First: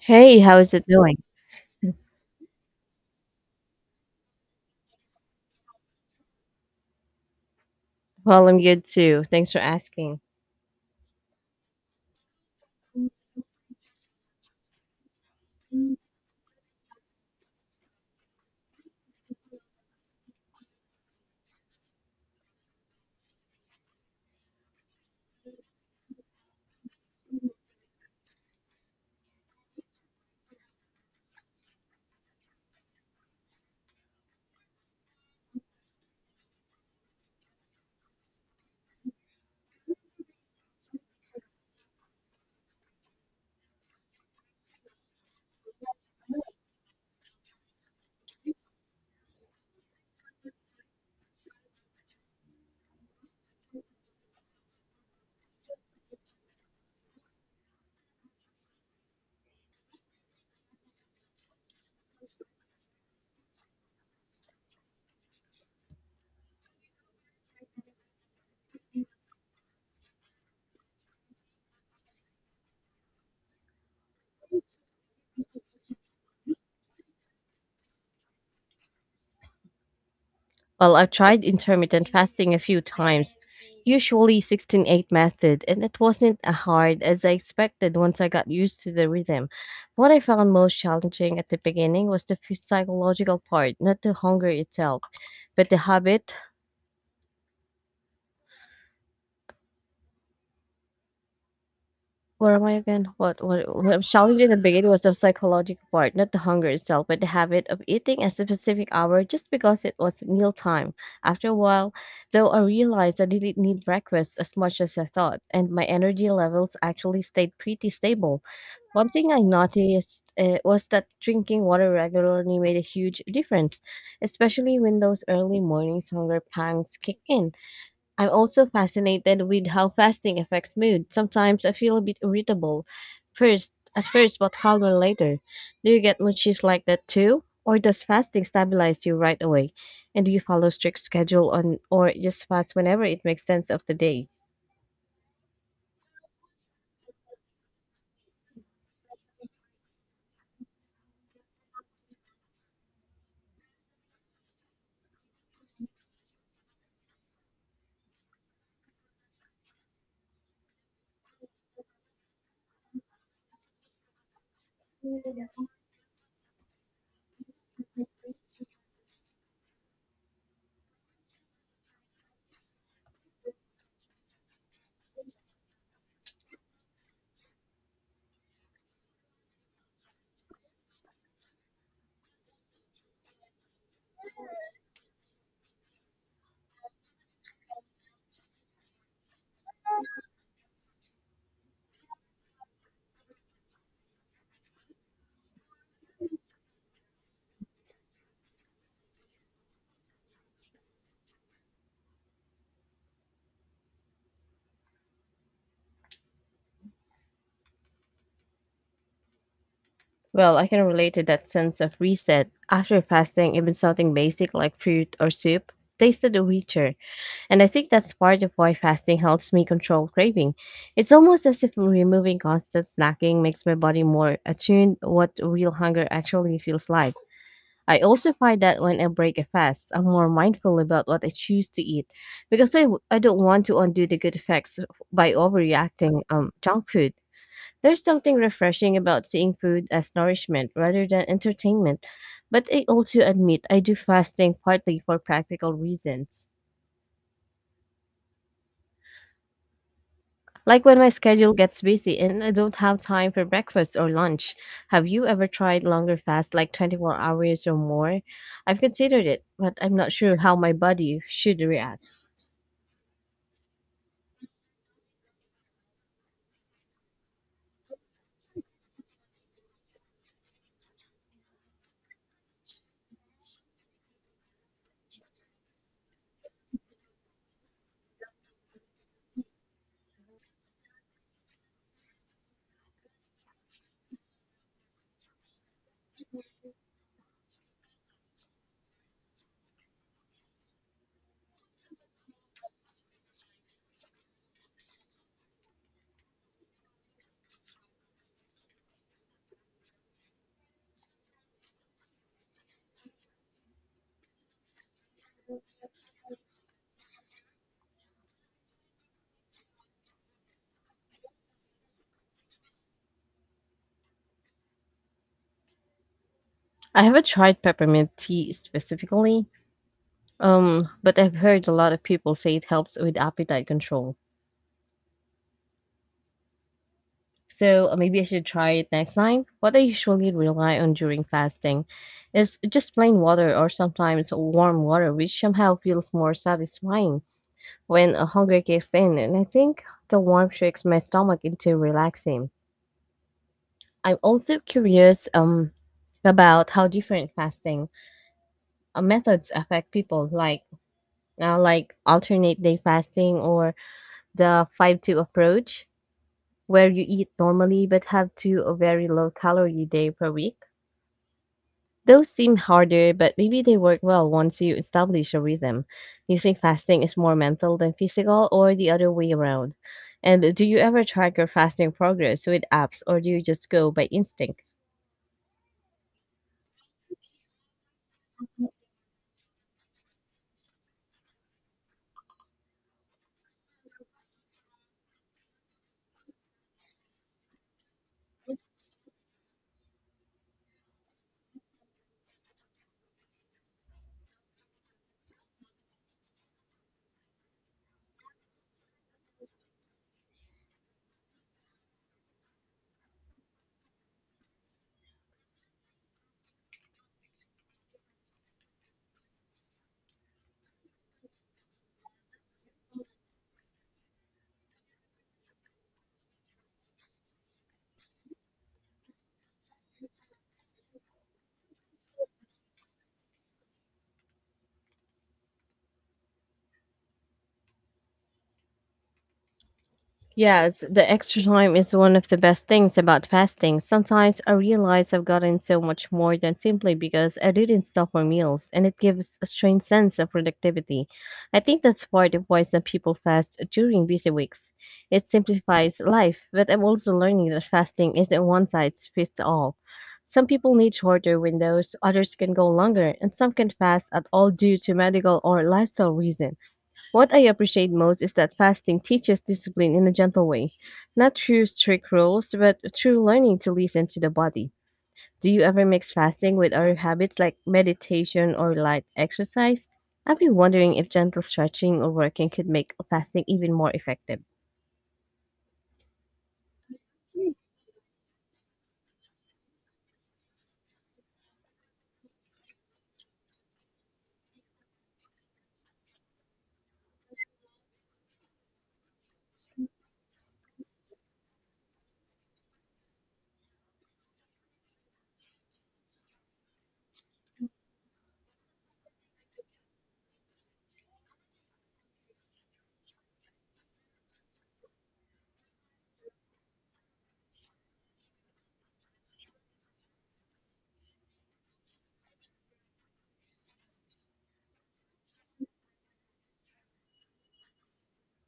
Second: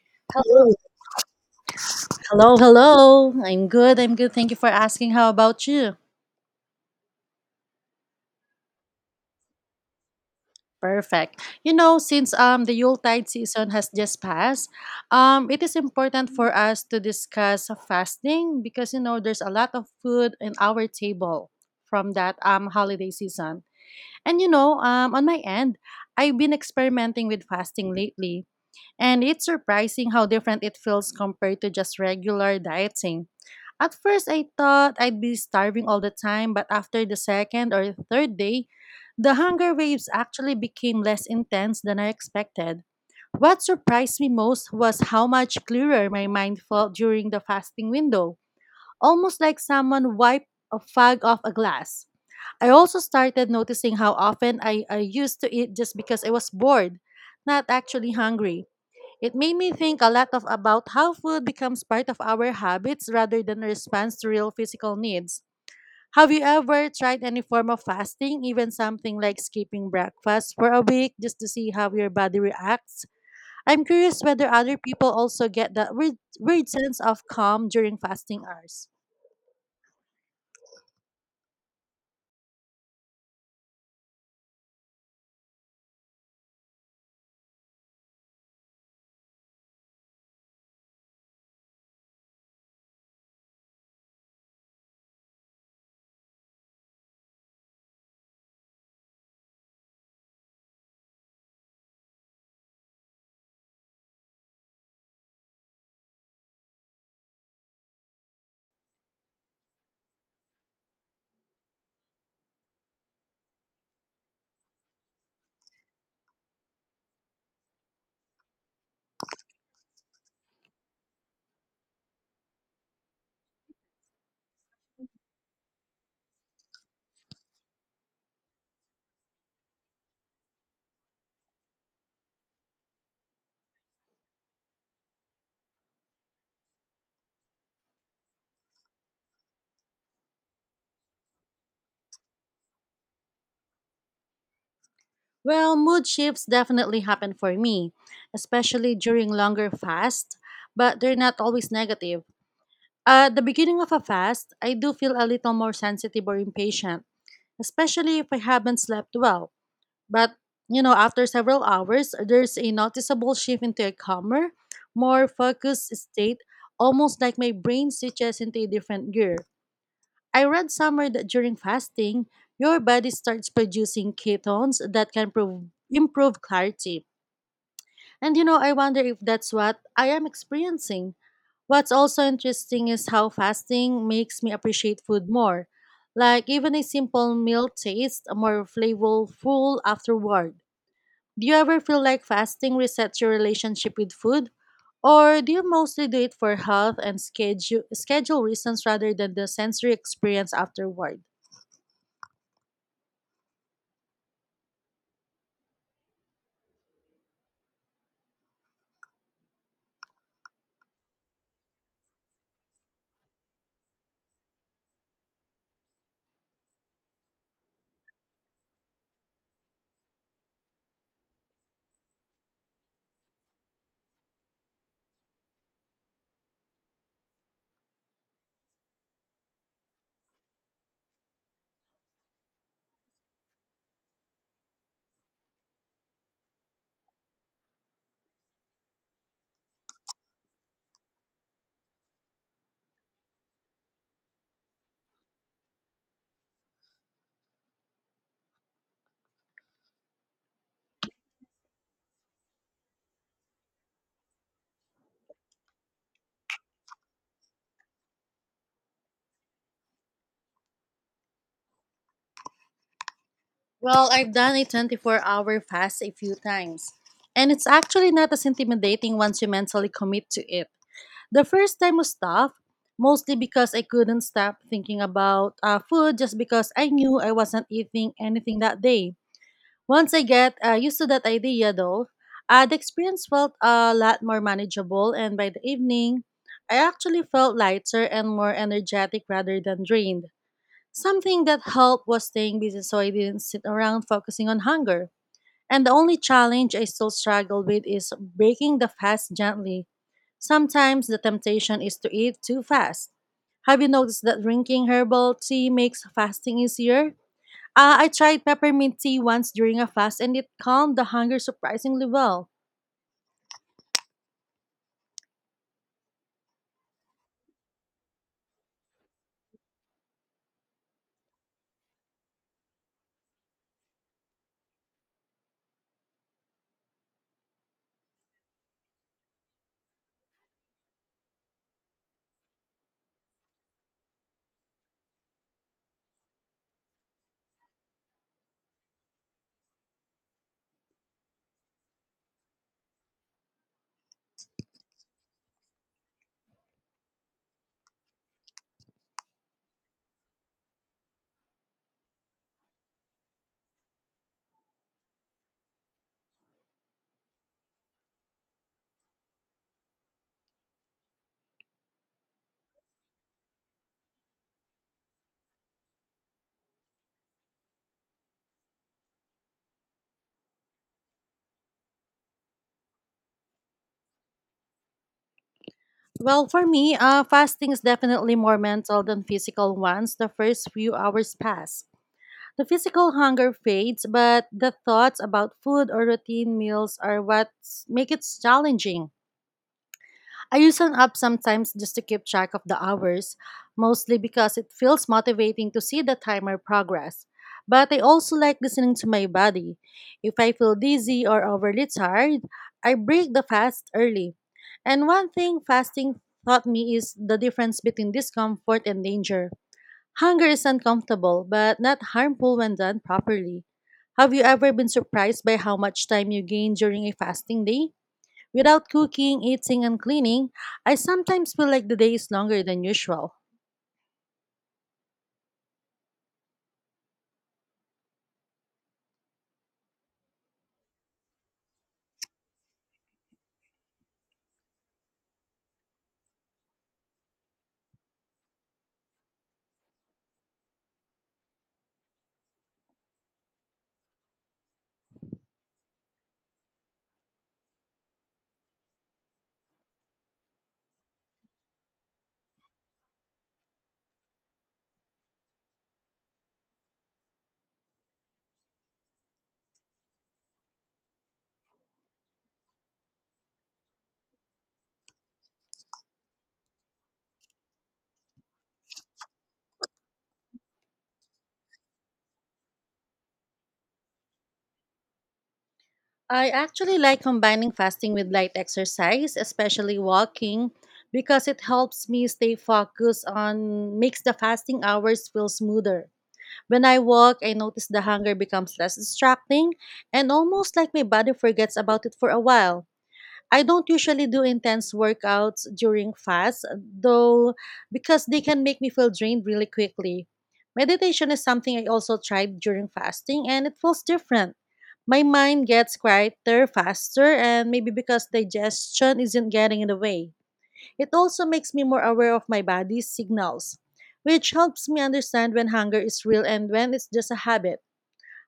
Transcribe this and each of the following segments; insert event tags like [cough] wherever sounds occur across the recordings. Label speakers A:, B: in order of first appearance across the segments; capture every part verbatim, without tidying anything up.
A: Hey, how is
B: Hello,
A: it doing?
B: hello, hello. I'm good. I'm good. Thank you for asking. How about you?
A: Well, I'm good too. Thanks for asking.
B: Perfect. You know, since um the Yuletide season has just passed, um it is important for us to discuss fasting because you know there's a lot of food in our table from that um holiday season. And you know, um on my end, I've been experimenting with fasting lately. And it's surprising how different it feels compared to just regular dieting. At first, I thought I'd be starving all the time, but after the second or third day, the hunger waves actually became less intense than I expected. What surprised me most was how much clearer my mind felt during the fasting window, almost like someone wiped a fog off a glass. I also started noticing how often I, I used to eat just because I was bored, not actually hungry. It made me think a lot of about how food becomes part of our habits rather than a response to real physical needs. Have you ever tried any form of fasting, even something like skipping breakfast for a week just to see how your body reacts? I'm curious whether other people also get that weird, weird sense of calm during fasting hours.
A: Well, I've tried intermittent fasting a few times, usually sixteen eight method, and it wasn't as hard as I expected once I got used to the rhythm. What I found most challenging at the beginning was the phy- psychological part, not the hunger itself, but the habit. Where am I again? What, what, what I'm challenging in the beginning was the psychological part, not the hunger itself, but the habit of eating at a specific hour just because it was meal time. After a while, though, I realized I didn't need breakfast as much as I thought, and my energy levels actually stayed pretty stable. One thing I noticed uh, was that drinking water regularly made a huge difference, especially when those early mornings hunger pangs kick in. I'm also fascinated with how fasting affects mood. Sometimes I feel a bit irritable first at first but calmer later. Do you get mood shifts like that too? Or does fasting stabilize you right away? And do you follow strict schedule on or just fast whenever it makes sense of the day?
B: Well, mood shifts definitely happen for me, especially during longer fasts, but they're not always negative. At the beginning of a fast, I do feel a little more sensitive or impatient, especially if I haven't slept well. But, you know, after several hours, there's a noticeable shift into a calmer, more focused state, almost like my brain switches into a different gear. I read somewhere that during fasting, your body starts producing ketones that can prov- improve clarity, and you know, I wonder if that's what I am experiencing. What's also interesting is how fasting makes me appreciate food more. Like even a simple meal tastes more flavorful afterward. Do you ever feel like fasting resets your relationship with food? Or do you mostly do it for health and schedule schedule reasons rather than the sensory experience afterward?
A: Well, I can relate to that sense of reset. After fasting, even something basic like fruit or soup tasted richer. And I think that's part of why fasting helps me control craving. It's almost as if removing constant snacking makes my body more attuned what real hunger actually feels like. I also find that when I break a fast, I'm more mindful about what I choose to eat because I, w- I don't want to undo the good effects by overreacting um junk food. There's something refreshing about seeing food as nourishment rather than entertainment. But I also admit I do fasting partly for practical reasons. Like when my schedule gets busy and I don't have time for breakfast or lunch. Have you ever tried longer fasts like twenty-four hours or more? I've considered it, but I'm not sure how my body should react.
B: Well, I've done a twenty-four-hour fast a few times, and it's actually not as intimidating once you mentally commit to it. The first time was tough, mostly because I couldn't stop thinking about uh, food just because I knew I wasn't eating anything that day. Once I get uh, used to that idea, though, uh, the experience felt a lot more manageable, and by the evening, I actually felt lighter and more energetic rather than drained. Something that helped was staying busy so I didn't sit around focusing on hunger. And the only challenge I still struggle with is breaking the fast gently. Sometimes the temptation is to eat too fast. Have you noticed that drinking herbal tea makes fasting easier? Uh, I tried peppermint tea once during a fast and it calmed the hunger surprisingly well.
A: I haven't tried peppermint tea specifically, um, but I've heard a lot of people say it helps with appetite control. So uh, maybe I should try it next time. What I usually rely on during fasting is just plain water or sometimes warm water, which somehow feels more satisfying when a hunger kicks in, and I think the warmth tricks my stomach into relaxing. I'm also curious um about how different fasting uh, methods affect people, like uh, like alternate day fasting or the five two approach, where you eat normally but have two a very low calorie day per week. Those seem harder, but maybe they work well once you establish a rhythm. You think fasting is more mental than physical, or the other way around? And do you ever track your fasting progress with apps, or do you just go by instinct?
B: Well, for me, uh, fasting is definitely more mental than physical once the first few hours pass. The physical hunger fades, but the thoughts about food or routine meals are what make it challenging. I use an app sometimes just to keep track of the hours, mostly because it feels motivating to see the timer progress. But I also like listening to my body. If I feel dizzy or overly tired, I break the fast early. And one thing fasting taught me is the difference between discomfort and danger. Hunger is uncomfortable, but not harmful when done properly. Have you ever been surprised by how much time you gain during a fasting day? Without cooking, eating, and cleaning, I sometimes feel like the day is longer than usual.
A: Yes, the extra time is one of the best things about fasting. Sometimes I realize I've gotten so much more than simply because I didn't stop for meals, and it gives a strange sense of productivity. I think that's part of why some people fast during busy weeks. It simplifies life, but I'm also learning that fasting isn't one size fits all. Some people need shorter windows, others can go longer, and some can fast at all due to medical or lifestyle reasons. What I appreciate most is that fasting teaches discipline in a gentle way, not through strict rules, but through learning to listen to the body. Do you ever mix fasting with other habits like meditation or light exercise? I've been wondering if gentle stretching or working could make fasting even more effective.
B: I actually like combining fasting with light exercise, especially walking, because it helps me stay focused on makes the fasting hours feel smoother. When I walk, I notice the hunger becomes less distracting and almost like my body forgets about it for a while. I don't usually do intense workouts during fasts, though, because they can make me feel drained really quickly. Meditation is something I also tried during fasting, and it feels different. My mind gets quieter faster, and maybe because digestion isn't getting in the way. It also makes me more aware of my body's signals, which helps me understand when hunger is real and when it's just a habit.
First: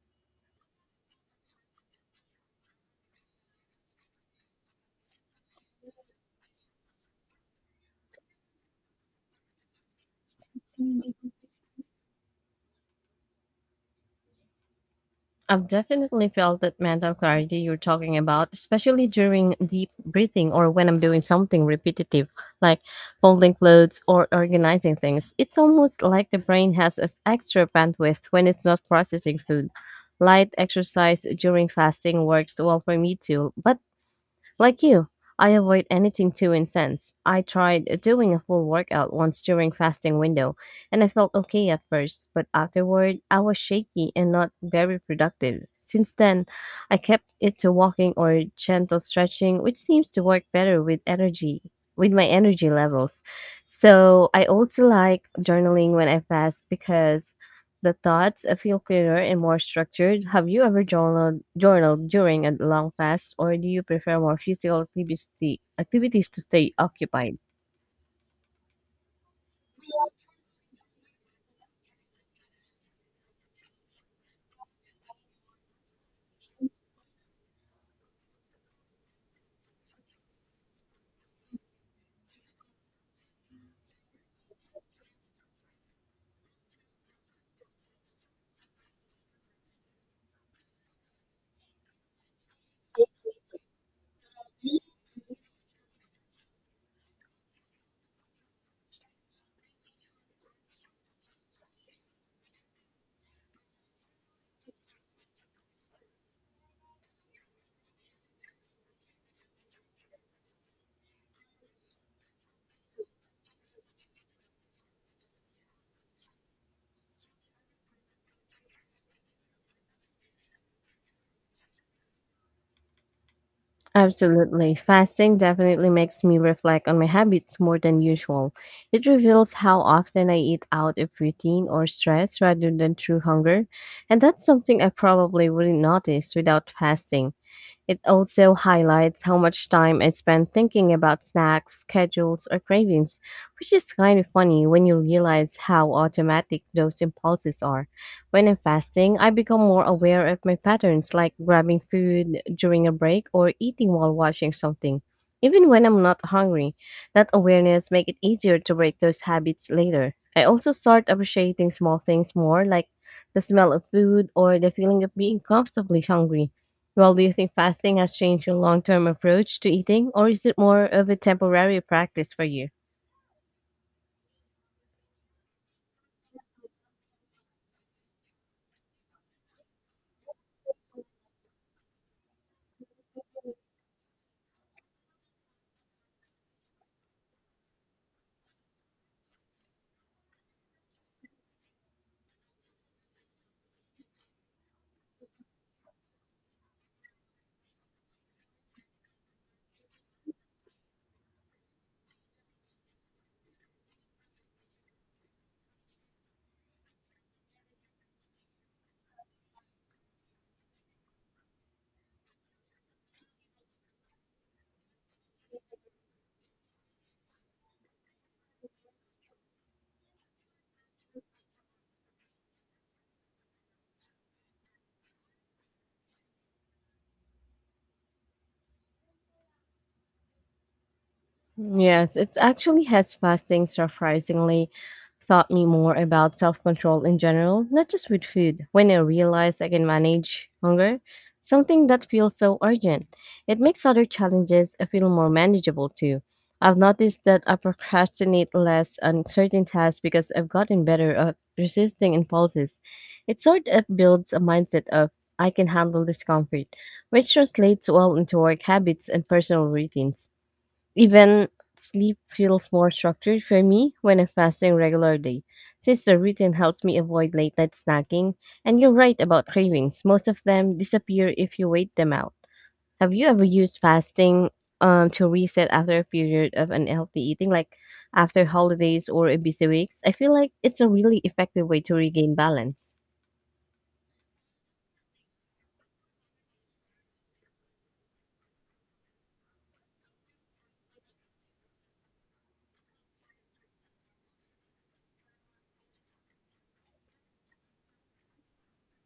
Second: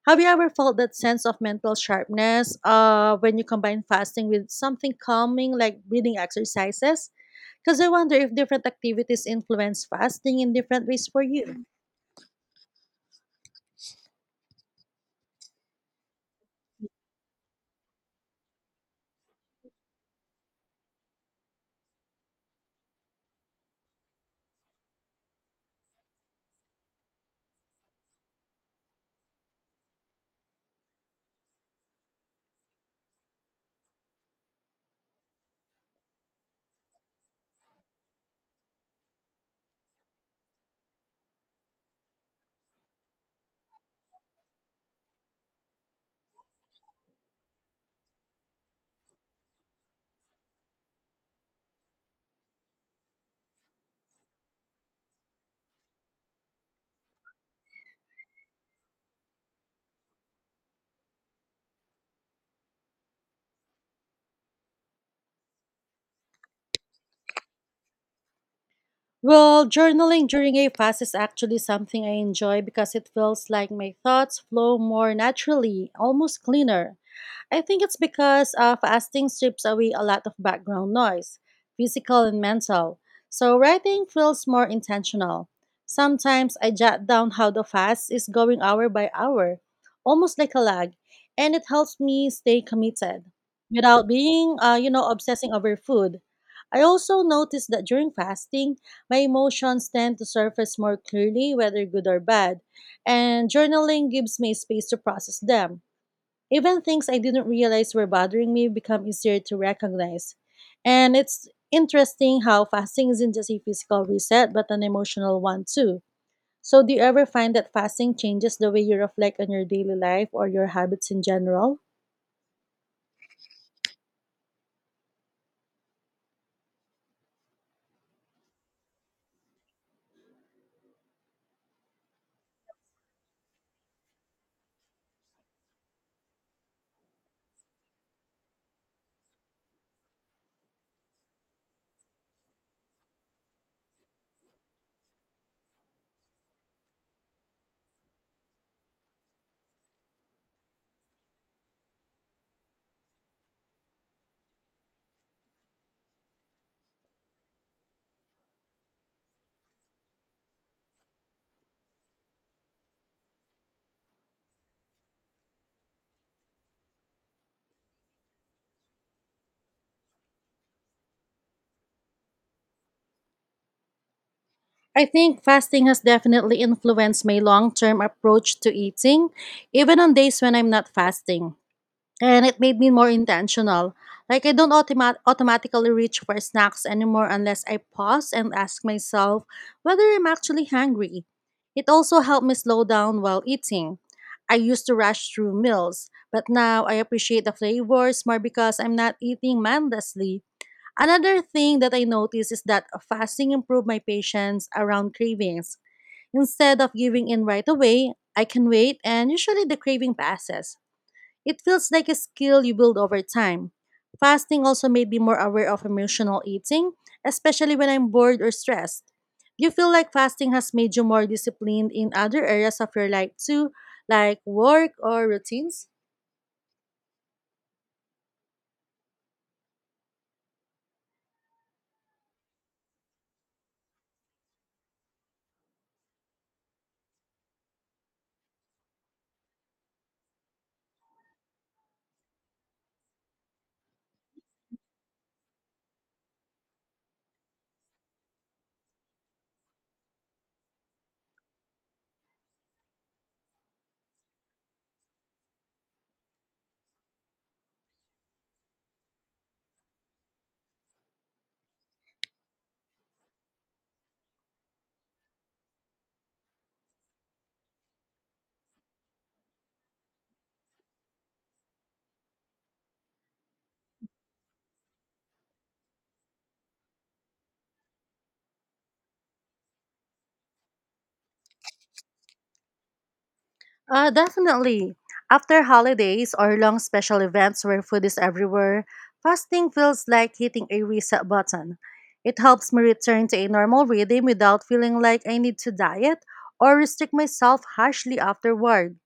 B: Have you ever felt that sense of mental sharpness uh, when you combine fasting with something calming like breathing exercises? Because I wonder if different activities influence fasting in different ways for you.
A: I've definitely felt that mental clarity you're talking about, especially during deep breathing or when I'm doing something repetitive, like folding clothes or organizing things. It's almost like the brain has this extra bandwidth when it's not processing food. Light exercise during fasting works well for me too, but like you, I avoid anything too intense. I tried uh, doing a full workout once during fasting window, and I felt okay at first, but afterward I was shaky and not very productive. Since then, I kept it to walking or gentle stretching, which seems to work better with energy with my energy levels. So, I also like journaling when I fast because the thoughts uh, feel clearer and more structured. Have you ever journaled, journaled during a long fast, or do you prefer more physical activity, activities to stay occupied?
B: Well, journaling during a fast is actually something I enjoy because it feels like my thoughts flow more naturally, almost cleaner. I think it's because uh, fasting strips away a lot of background noise, physical and mental. So writing feels more intentional. Sometimes I jot down how the fast is going hour by hour, almost like a log, and it helps me stay committed without being, uh, you know, obsessing over food. I also notice that during fasting, my emotions tend to surface more clearly, whether good or bad, and journaling gives me space to process them. Even things I didn't realize were bothering me become easier to recognize. And it's interesting how fasting isn't just a physical reset, but an emotional one too. So, do you ever find that fasting changes the way you reflect on your daily life or your habits in general?
A: Absolutely. Fasting definitely makes me reflect on my habits more than usual. It reveals how often I eat out of routine or stress rather than true hunger, and that's something I probably wouldn't notice without fasting. It also highlights how much time I spend thinking about snacks, schedules, or cravings, which is kind of funny when you realize how automatic those impulses are. When I'm fasting, I become more aware of my patterns, like grabbing food during a break or eating while watching something. Even when I'm not hungry, that awareness makes it easier to break those habits later. I also start appreciating small things more, like the smell of food or the feeling of being comfortably hungry. Well, do you think fasting has changed your long term approach to eating, or is it more of a temporary practice for you?
B: I think fasting has definitely influenced my long term approach to eating, even on days when I'm not fasting. And it made me more intentional. Like I don't automat- automatically reach for snacks anymore unless I pause and ask myself whether I'm actually hungry. It also helped me slow down while eating. I used to rush through meals, but now I appreciate the flavors more because I'm not eating mindlessly. Another thing that I noticed is that fasting improved my patience around cravings. Instead of giving in right away, I can wait and usually the craving passes. It feels like a skill you build over time. Fasting also made me more aware of emotional eating, especially when I'm bored or stressed. Do you feel like fasting has made you more disciplined in other areas of your life too, like work or routines?
A: Yes, it actually has. Fasting surprisingly taught me more about self control in general, not just with food. When I realize I can manage hunger, something that feels so urgent, it makes other challenges feel more manageable too. I've noticed that I procrastinate less on certain tasks because I've gotten better at resisting impulses. It sort of builds a mindset of I can handle discomfort, which translates well into work habits and personal routines. Even sleep feels more structured for me when I'm fasting regularly, since the routine helps me avoid late night snacking. And you're right about cravings, most of them disappear if you wait them out. Have you ever used fasting um, to reset after a period of unhealthy eating, like after holidays or a busy weeks? I feel like it's a really effective way to regain balance.
B: Uh, definitely. After holidays or long special events where food is everywhere, fasting feels like hitting a reset button. It helps me return to a normal rhythm without feeling like I need to diet or restrict myself harshly afterward.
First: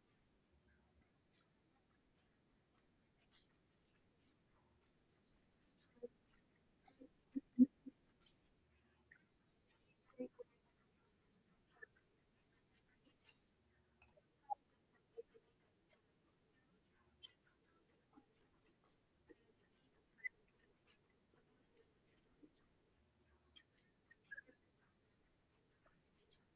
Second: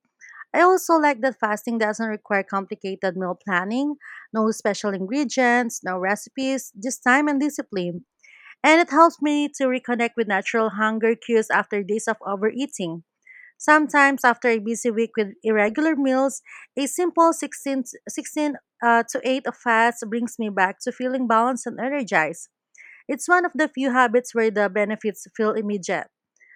B: I also like that fasting doesn't require complicated meal planning, no special ingredients, no recipes, just time and discipline. And it helps me to reconnect with natural hunger cues after days of overeating. Sometimes, after a busy week with irregular meals, a simple sixteen-sixteen uh, to eight of fast brings me back to feeling balanced and energized. It's one of the few habits where the benefits feel immediate.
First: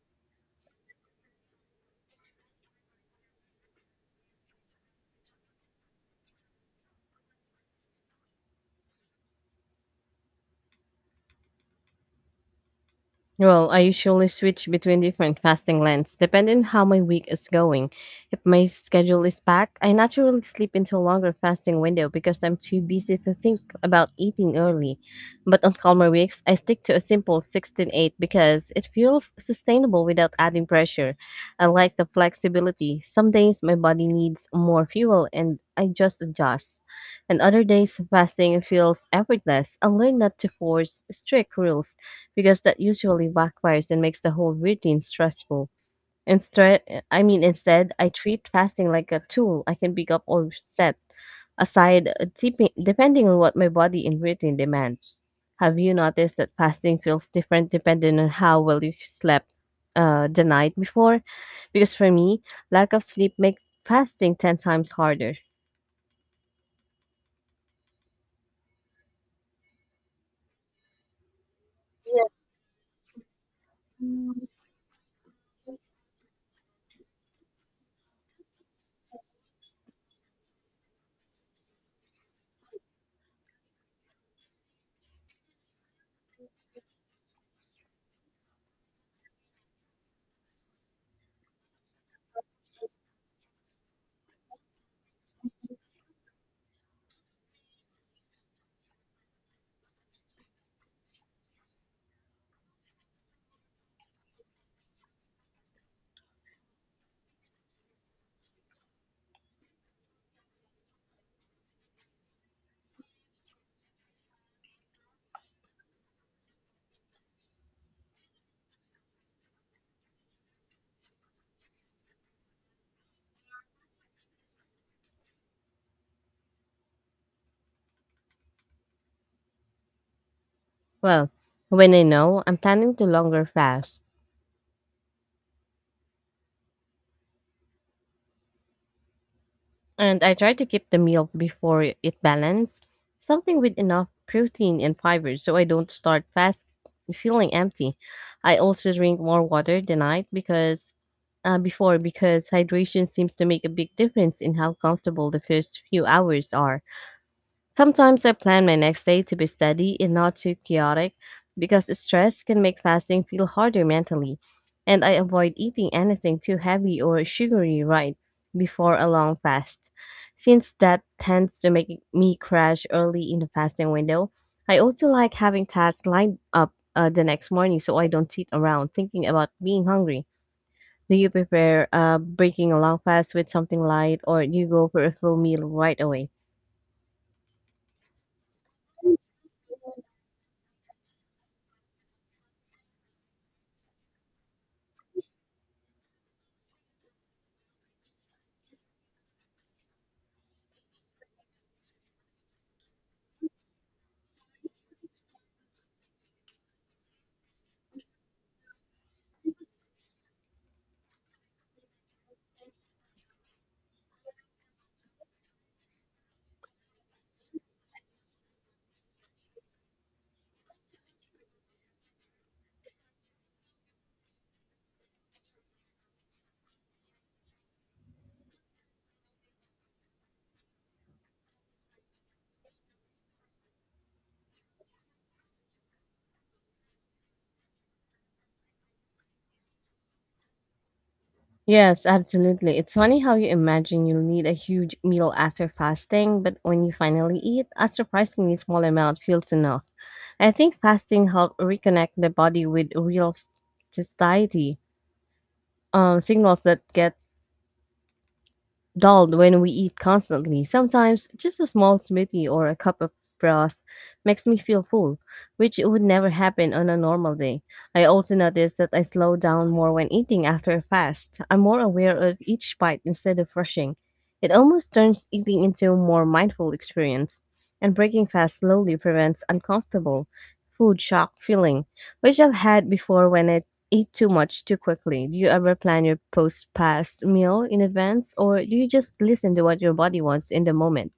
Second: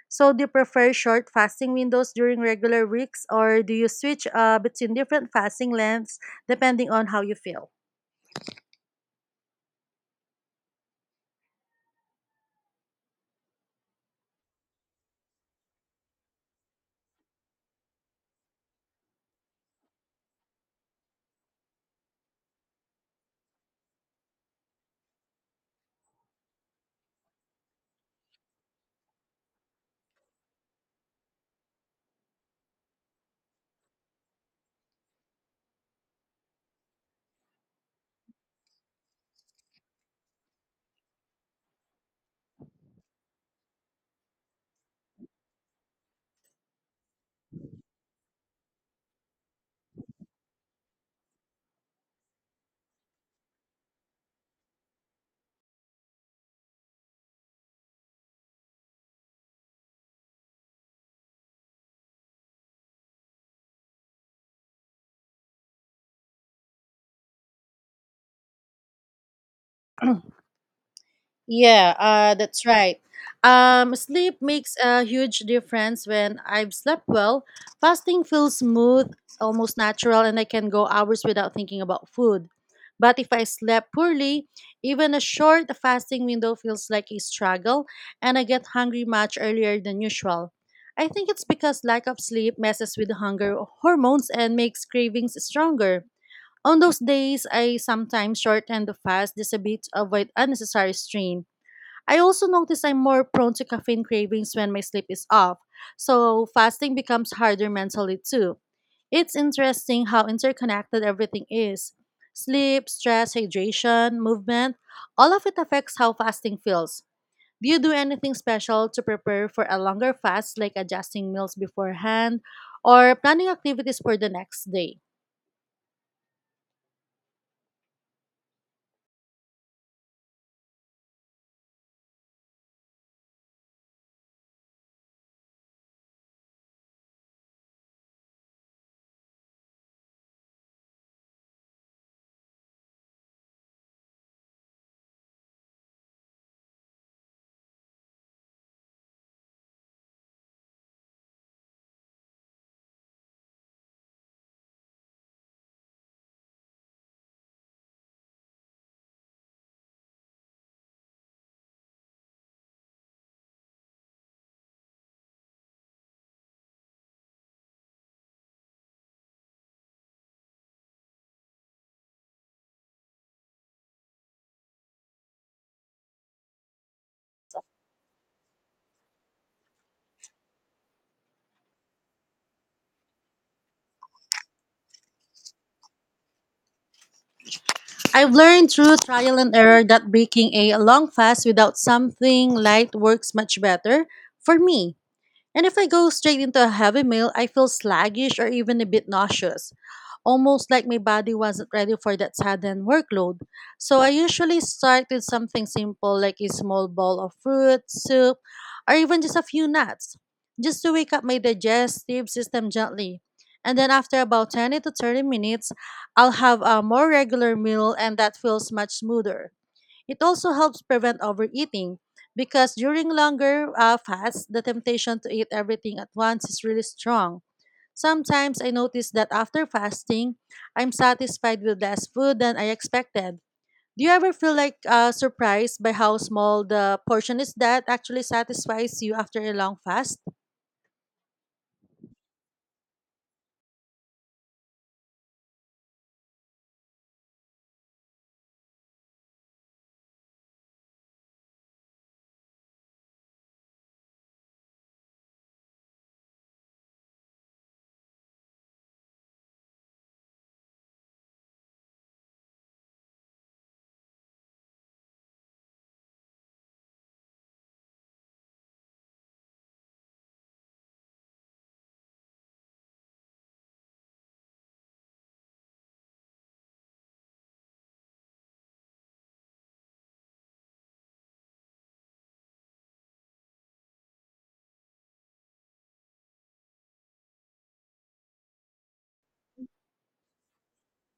B: So, do you prefer short fasting windows during regular weeks or do you switch uh, between different fasting lengths depending on how you feel?
A: Well, I usually switch between different fasting lengths depending how my week is going. If my schedule is packed, I naturally sleep into a longer fasting window because I'm too busy to think about eating early. But on calmer weeks, I stick to a simple sixteen eight because it feels sustainable without adding pressure. I like the flexibility. Some days my body needs more fuel and I just adjust. And other days, fasting feels effortless. I learn not to force strict rules because that usually backfires and makes the whole routine stressful. Instead, I mean, instead, I treat fasting like a tool I can pick up or set aside, uh, depe- depending on what my body and routine demand. Have you noticed that fasting feels different depending on how well you slept uh, the night before? Because for me, lack of sleep makes fasting ten times harder.
B: [clears throat] Yeah, uh, that's right. Um, sleep makes a huge difference when I've slept well. Fasting feels smooth, almost natural, and I can go hours without thinking about food. But if I slept poorly, even a short fasting window feels like a struggle, and I get hungry much earlier than usual. I think it's because lack of sleep messes with hunger hormones and makes cravings stronger. On those days, I sometimes shorten the fast just a bit to avoid unnecessary strain. I also notice I'm more prone to caffeine cravings when my sleep is off, so fasting becomes harder mentally too. It's interesting how interconnected everything is. Sleep, stress, hydration, movement, all of it affects how fasting feels. Do you do anything special to prepare for a longer fast, like adjusting meals beforehand or planning activities for the next day?
A: Well, when I know I'm planning to longer fast, and I try to keep the meal before it it balanced, something with enough protein and fiber so I don't start fast feeling empty. I also drink more water the night because uh, before because hydration seems to make a big difference in how comfortable the first few hours are. Sometimes I plan my next day to be steady and not too chaotic because stress can make fasting feel harder mentally, and I avoid eating anything too heavy or sugary right before a long fast. Since that tends to make me crash early in the fasting window, I also like having tasks lined up uh, the next morning so I don't sit around thinking about being hungry. Do you prepare uh, breaking a long fast with something light or do you go for a full meal right away?
B: I've learned through trial and error that breaking a long fast without something light works much better for me. And if I go straight into a heavy meal, I feel sluggish or even a bit nauseous, almost like my body wasn't ready for that sudden workload. So I usually start with something simple like a small bowl of fruit, soup, or even just a few nuts, just to wake up my digestive system gently. And then after about twenty to thirty minutes, I'll have a more regular meal and that feels much smoother. It also helps prevent overeating because during longer uh, fasts, the temptation to eat everything at once is really strong. Sometimes I notice that after fasting, I'm satisfied with less food than I expected. Do you ever feel like uh, surprised by how small the portion is that actually satisfies you after a long fast?
A: Yes, absolutely. It's funny how you imagine you'll need a huge meal after fasting, but when you finally eat, a surprisingly small amount feels enough. I think fasting helps reconnect the body with real satiety, um, signals that get dulled when we eat constantly. Sometimes just a small smoothie or a cup of broth makes me feel full, which would never happen on a normal day. I also notice that I slow down more when eating after a fast. I'm more aware of each bite instead of rushing. It almost turns eating into a more mindful experience, and breaking fast slowly prevents uncomfortable food shock feeling, which I've had before when I eat too much too quickly. Do you ever plan your post past meal in advance, or do you just listen to what your body wants in the moment?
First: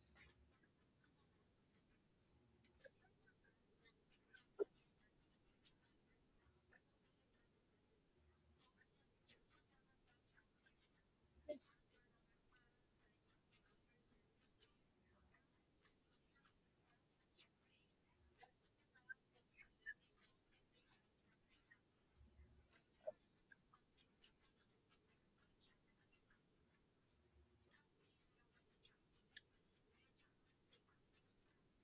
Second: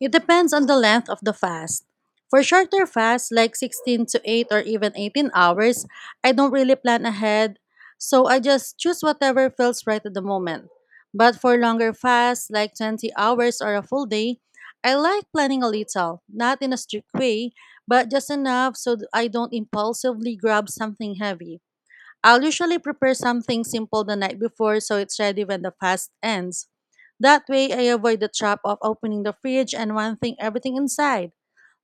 B: It depends on the length of the fast. For shorter fasts like sixteen to eight or even eighteen hours, I don't really plan ahead, so I just choose whatever feels right at the moment. But for longer fasts like twenty hours or a full day, I like planning a little, not in a strict way, but just enough so th- I don't impulsively grab something heavy. I'll usually prepare something simple the night before so it's ready when the fast ends. That way, I avoid the trap of opening the fridge and wanting everything inside.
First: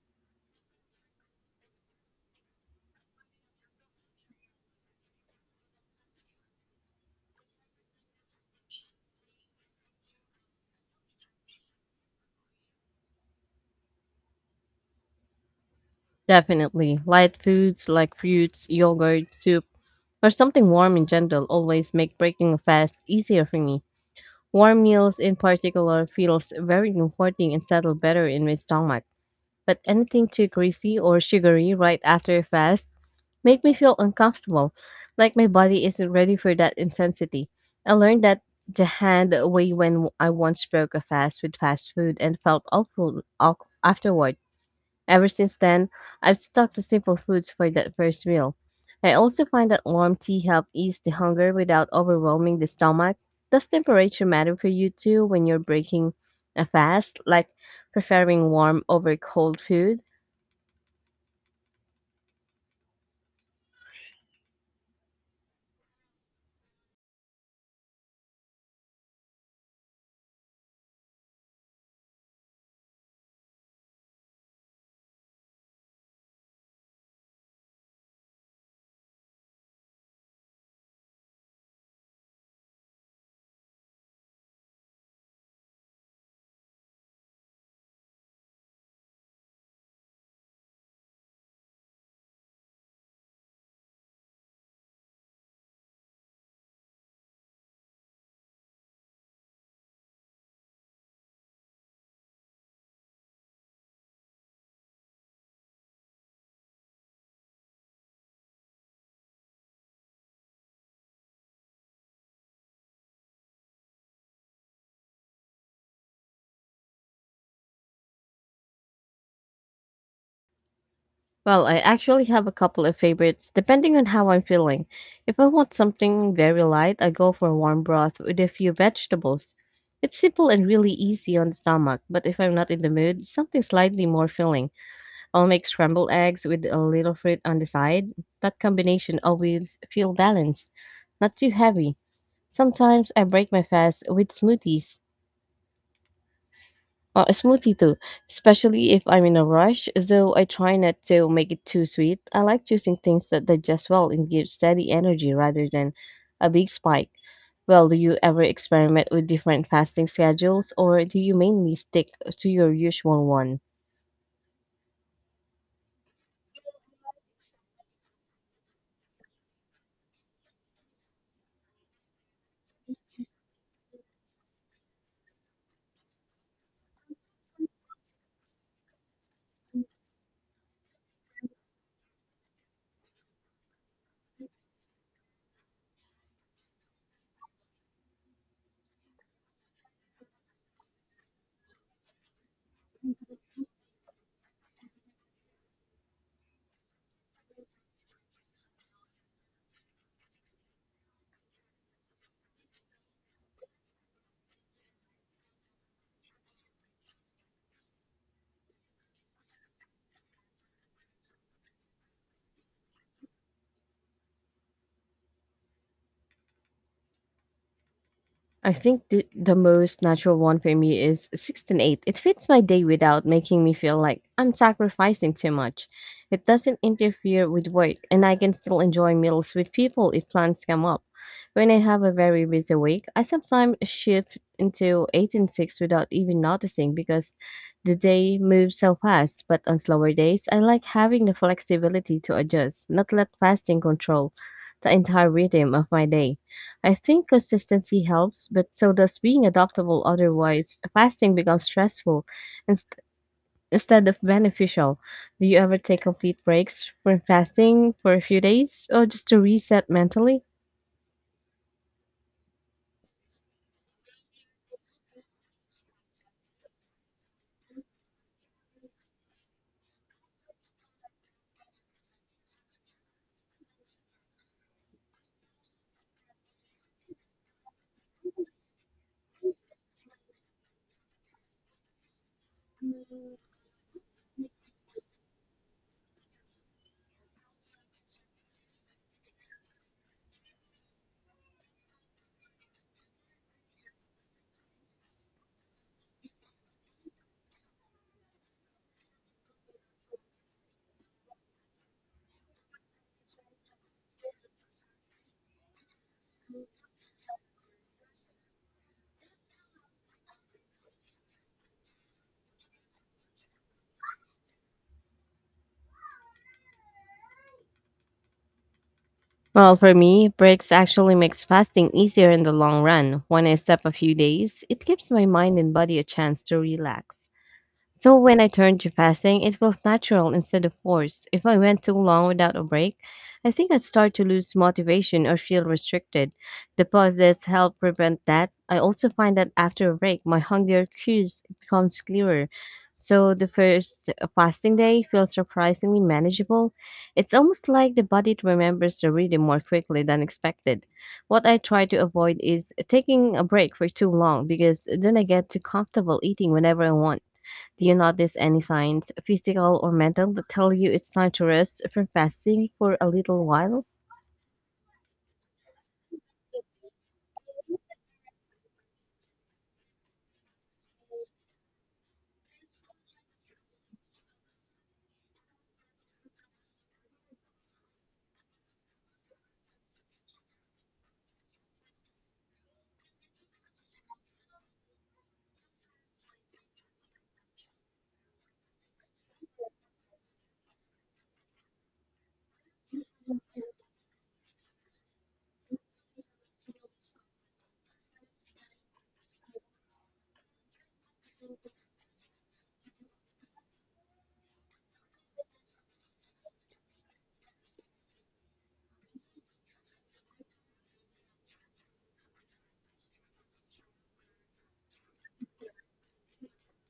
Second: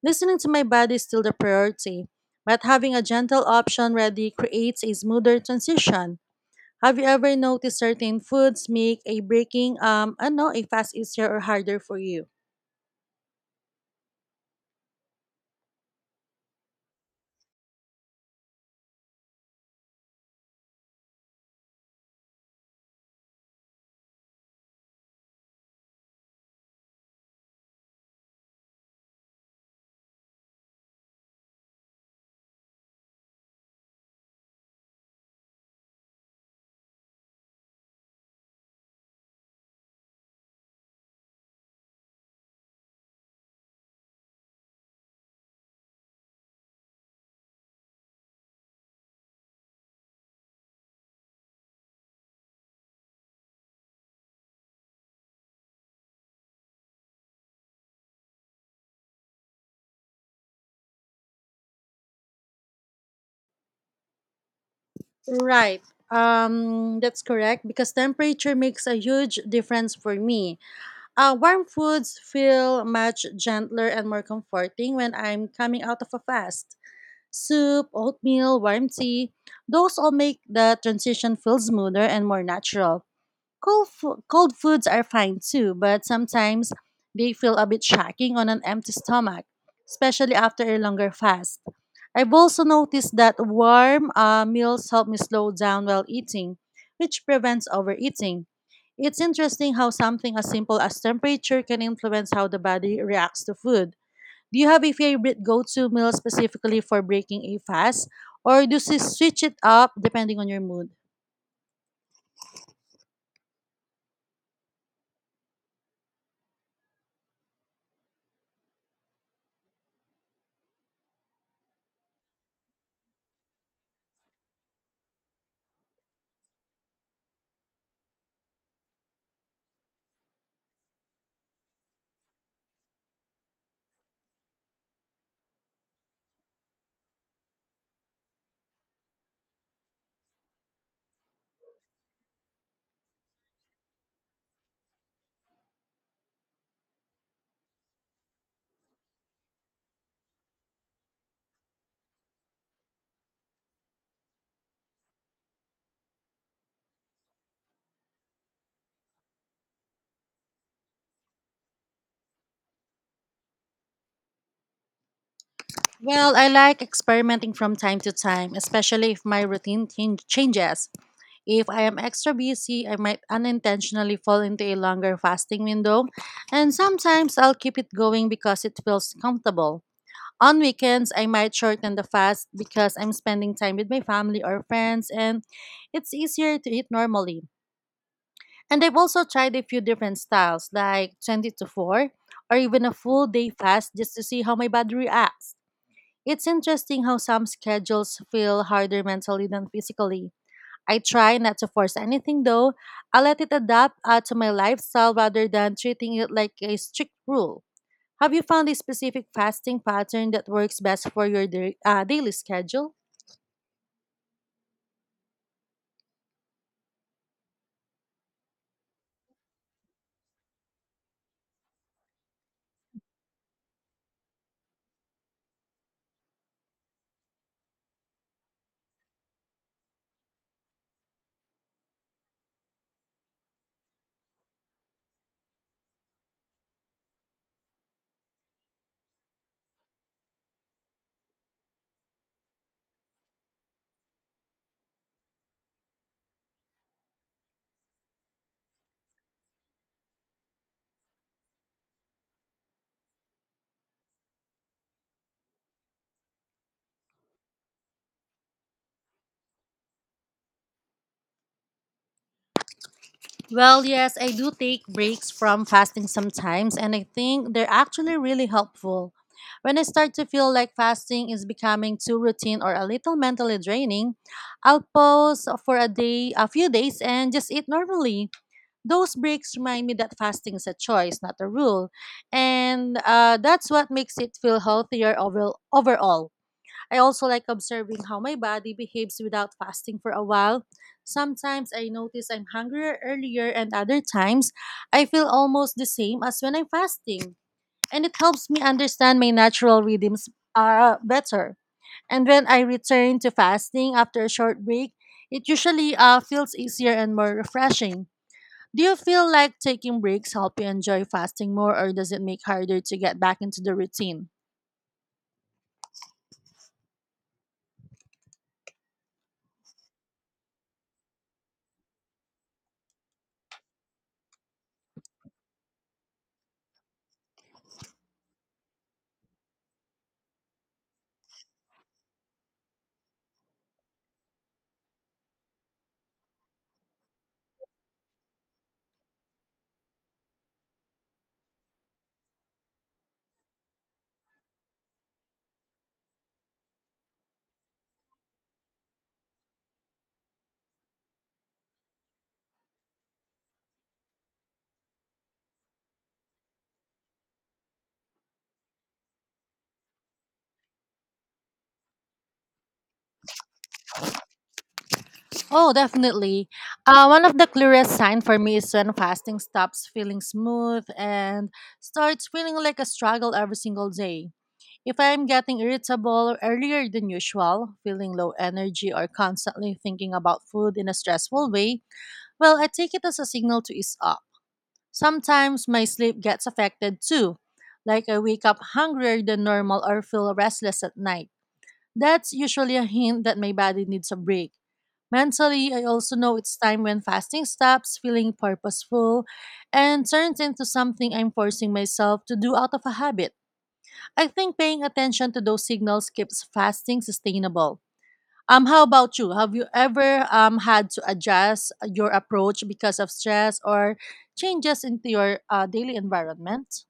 B: Listening to my body is still the priority, but having a gentle option ready creates a smoother transition. Have you ever noticed certain foods make a breaking um I know a fast easier or harder for you?
A: Definitely. Light foods like fruits, yogurt, soup, or something warm and gentle always make breaking a fast easier for me. Warm meals in particular feels very comforting and settle better in my stomach. But anything too greasy or sugary right after a fast make me feel uncomfortable, like my body isn't ready for that intensity. I learned that the hand way when I once broke a fast with fast food and felt awful awk- afterward. Ever since then, I've stuck to simple foods for that first meal. I also find that warm tea helps ease the hunger without overwhelming the stomach. Does temperature matter for you too when you're breaking a fast, like preferring warm over cold food?
B: Right. Um, that's correct because temperature makes a huge difference for me. Uh, warm foods feel much gentler and more comforting when I'm coming out of a fast. Soup, oatmeal, warm tea, those all make the transition feel smoother and more natural. Cold, fo- cold foods are fine too, but sometimes they feel a bit shocking on an empty stomach, especially after a longer fast. I've also noticed that warm uh, meals help me slow down while eating, which prevents overeating. It's interesting how something as simple as temperature can influence how the body reacts to food. Do you have a favorite go-to meal specifically for breaking a fast, or do you switch it up depending on your mood?
A: Well, I actually have a couple of favorites depending on how I'm feeling. If I want something very light, I go for a warm broth with a few vegetables. It's simple and really easy on the stomach, but if I'm not in the mood, something slightly more filling. I'll make scrambled eggs with a little fruit on the side. That combination always feel balanced, not too heavy. Sometimes I break my fast with smoothies uh, a smoothie too, especially if I'm in a rush, though I try not to make it too sweet. I like choosing things that digest well and give steady energy rather than a big spike. Well, do you ever experiment with different fasting schedules or do you mainly stick to your usual one?
B: Well, I like experimenting from time to time, especially if my routine change- changes. If I am extra busy, I might unintentionally fall into a longer fasting window, and sometimes I'll keep it going because it feels comfortable. On weekends, I might shorten the fast because I'm spending time with my family or friends and it's easier to eat normally. And I've also tried a few different styles, like twenty to four, or even a full day fast just to see how my body reacts. It's interesting how some schedules feel harder mentally than physically. I try not to force anything though. I let it adapt uh, to my lifestyle rather than treating it like a strict rule. Have you found a specific fasting pattern that works best for your da- uh, daily schedule?
A: I think the, the most natural one for me is six and eight. It fits my day without making me feel like I'm sacrificing too much. It doesn't interfere with work, and I can still enjoy meals with people if plans come up. When I have a very busy week, I sometimes shift into eight and six without even noticing because the day moves so fast. But on slower days, I like having the flexibility to adjust, not let fasting control the entire rhythm of my day. I think consistency helps, but so does being adaptable otherwise. Fasting becomes stressful inst- instead of beneficial. Do you ever take complete breaks from fasting for a few days or just to reset mentally?
B: Well, yes, I do take breaks from fasting sometimes, and I think they're actually really helpful. When I start to feel like fasting is becoming too routine or a little mentally draining, I'll pause for a day, a few days, and just eat normally. Those breaks remind me that fasting is a choice, not a rule, and uh, that's what makes it feel healthier over- overall. I also like observing how my body behaves without fasting for a while. Sometimes I notice I'm hungrier earlier, and other times I feel almost the same as when I'm fasting. And it helps me understand my natural rhythms uh, better. And when I return to fasting after a short break, it usually uh, feels easier and more refreshing. Do you feel like taking breaks help you enjoy fasting more, or does it make harder to get back into the routine?
A: Well, for me, breaks actually makes fasting easier in the long run. When I step a few days, it gives my mind and body a chance to relax. So when I turned to fasting, it felt natural instead of forced. If I went too long without a break, I think I'd start to lose motivation or feel restricted. The pauses help prevent that. I also find that after a break, my hunger cues becomes clearer. So the first uh, fasting day feels surprisingly manageable. It's almost like the body remembers the rhythm more quickly than expected. What I try to avoid is taking a break for too long because then I get too comfortable eating whenever I want. Do you notice any signs, physical or mental, that tell you it's time to rest from fasting for a little while?
B: Oh, definitely. Uh, one of the clearest signs for me is when fasting stops feeling smooth and starts feeling like a struggle every single day. If I'm getting irritable earlier than usual, feeling low energy, or constantly thinking about food in a stressful way, well, I take it as a signal to ease up. Sometimes my sleep gets affected too, like I wake up hungrier than normal or feel restless at night. That's usually a hint that my body needs a break. Mentally, I also know it's time when fasting stops feeling purposeful and turns into something I'm forcing myself to do out of a habit. I think paying attention to those signals keeps fasting sustainable. Um, how about you? Have you ever um, had to adjust your approach because of stress or changes into your uh, daily environment?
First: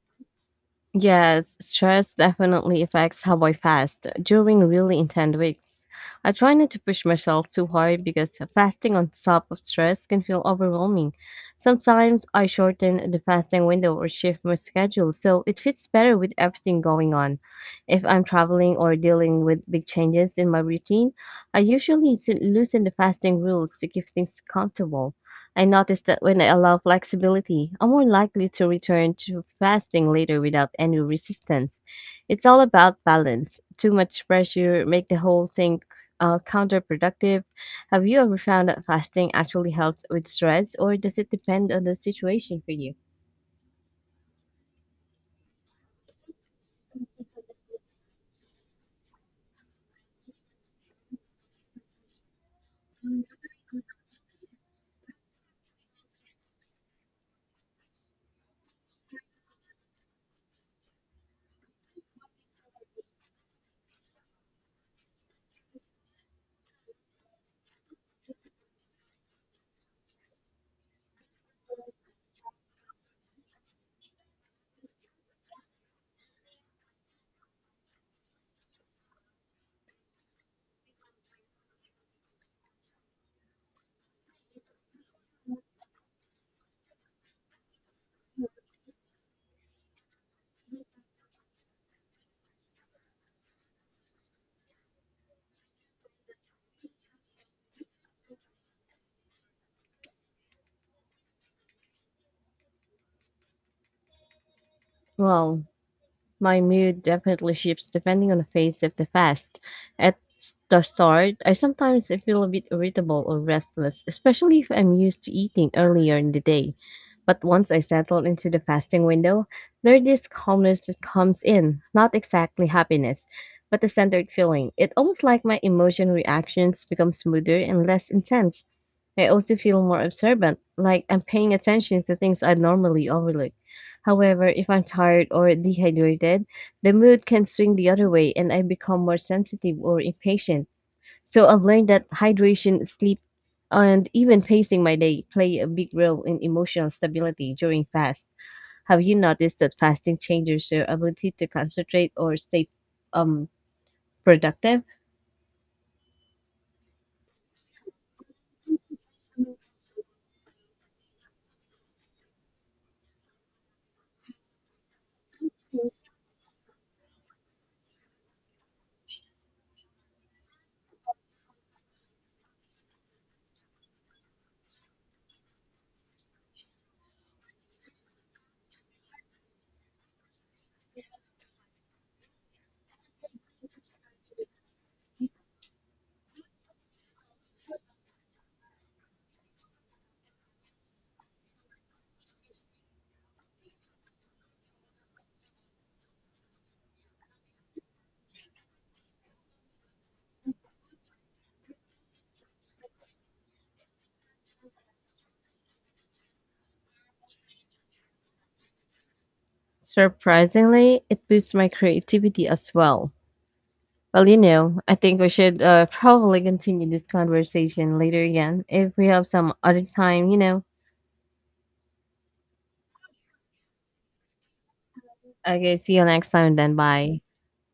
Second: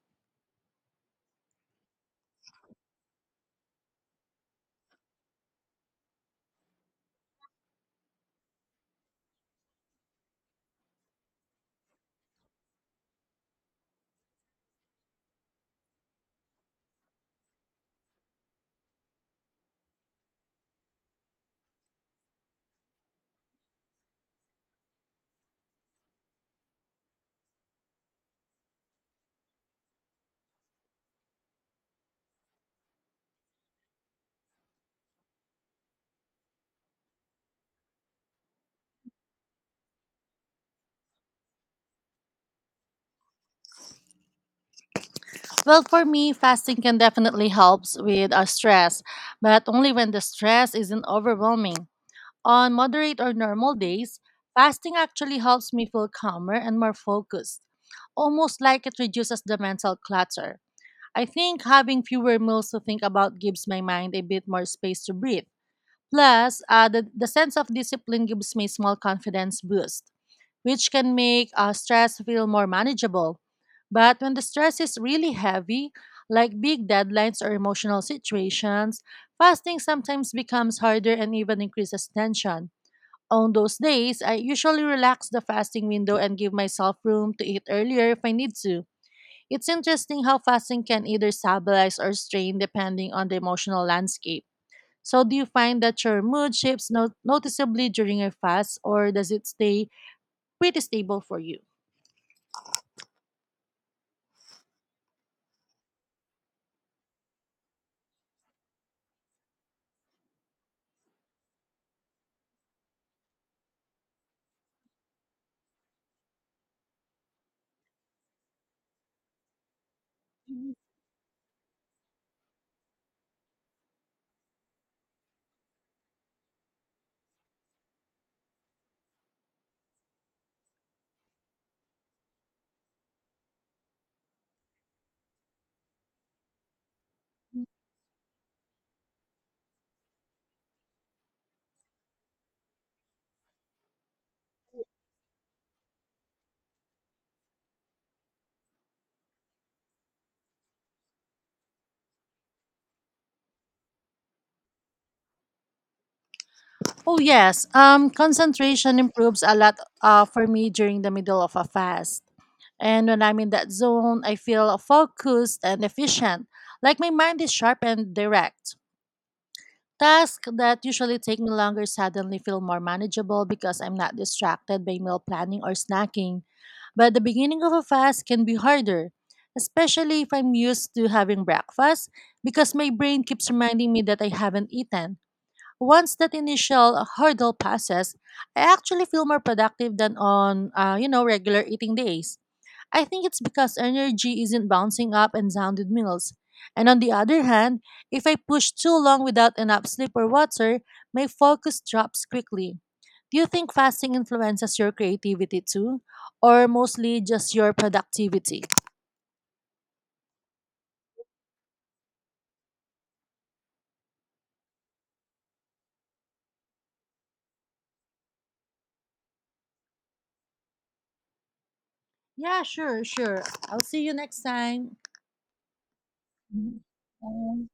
A: Yes, stress definitely affects how I fast during really intense weeks. I try not to push myself too hard because fasting on top of stress can feel overwhelming. Sometimes I shorten the fasting window or shift my schedule so it fits better with everything going on. If I'm traveling or dealing with big changes in my routine, I usually s- loosen the fasting rules to keep things comfortable. I noticed that when I allow flexibility, I'm more likely to return to fasting later without any resistance. It's all about balance. Too much pressure make the whole thing uh, counterproductive. Have you ever found that fasting actually helps with stress, or does it depend on the situation for you?
B: Well, for me, fasting can definitely helps with uh, stress, but only when the stress isn't overwhelming. On moderate or normal days, fasting actually helps me feel calmer and more focused, almost like it reduces the mental clutter. I think having fewer meals to think about gives my mind a bit more space to breathe. Plus, uh, the, the sense of discipline gives me small confidence boost which can make uh, stress feel more manageable. But when the stress is really heavy, like big deadlines or emotional situations, fasting sometimes becomes harder and even increases tension. On those days, I usually relax the fasting window and give myself room to eat earlier if I need to. It's interesting how fasting can either stabilize or strain depending on the emotional landscape. So, do you find that your mood shifts no- noticeably during your fast, or does it stay pretty stable for you?
A: Wow. My mood definitely shifts depending on the phase of the fast. At s- the start, I sometimes feel a bit irritable or restless, especially if I'm used to eating earlier in the day. But once I settle into the fasting window, there is calmness that comes in, not exactly happiness, but a centered feeling. It almost like my emotion reactions become smoother and less intense. I also feel more observant, like I'm paying attention to things I normally overlook. However, if I'm tired or dehydrated, the mood can swing the other way and I become more sensitive or impatient. So I've learned that hydration, sleep, and even pacing my day play a big role in emotional stability during fast. Have you noticed that fasting changes your ability to concentrate or stay um, productive?
B: Oh yes, um, concentration improves a lot uh, for me during the middle of a fast. And when I'm in that zone, I feel focused and efficient, like my mind is sharp and direct. Tasks that usually take me longer suddenly feel more manageable because I'm not distracted by meal planning or snacking. But the beginning of a fast can be harder, especially if I'm used to having breakfast, because my brain keeps reminding me that I haven't eaten. Once that initial hurdle passes, I actually feel more productive than on, uh, you know, regular eating days. I think it's because energy isn't bouncing up and down with meals. And on the other hand, if I push too long without enough sleep or water, my focus drops quickly. Do you think fasting influences your creativity too, or mostly just your productivity?
A: Surprisingly, it boosts my creativity as well. Well, you know, I think we should uh, probably continue this conversation later again if we have some other time, you know.
B: Yeah, sure, sure. I'll see you next time.
A: Okay, see you next time then.
B: Mhm.
A: Bye.
B: Bye.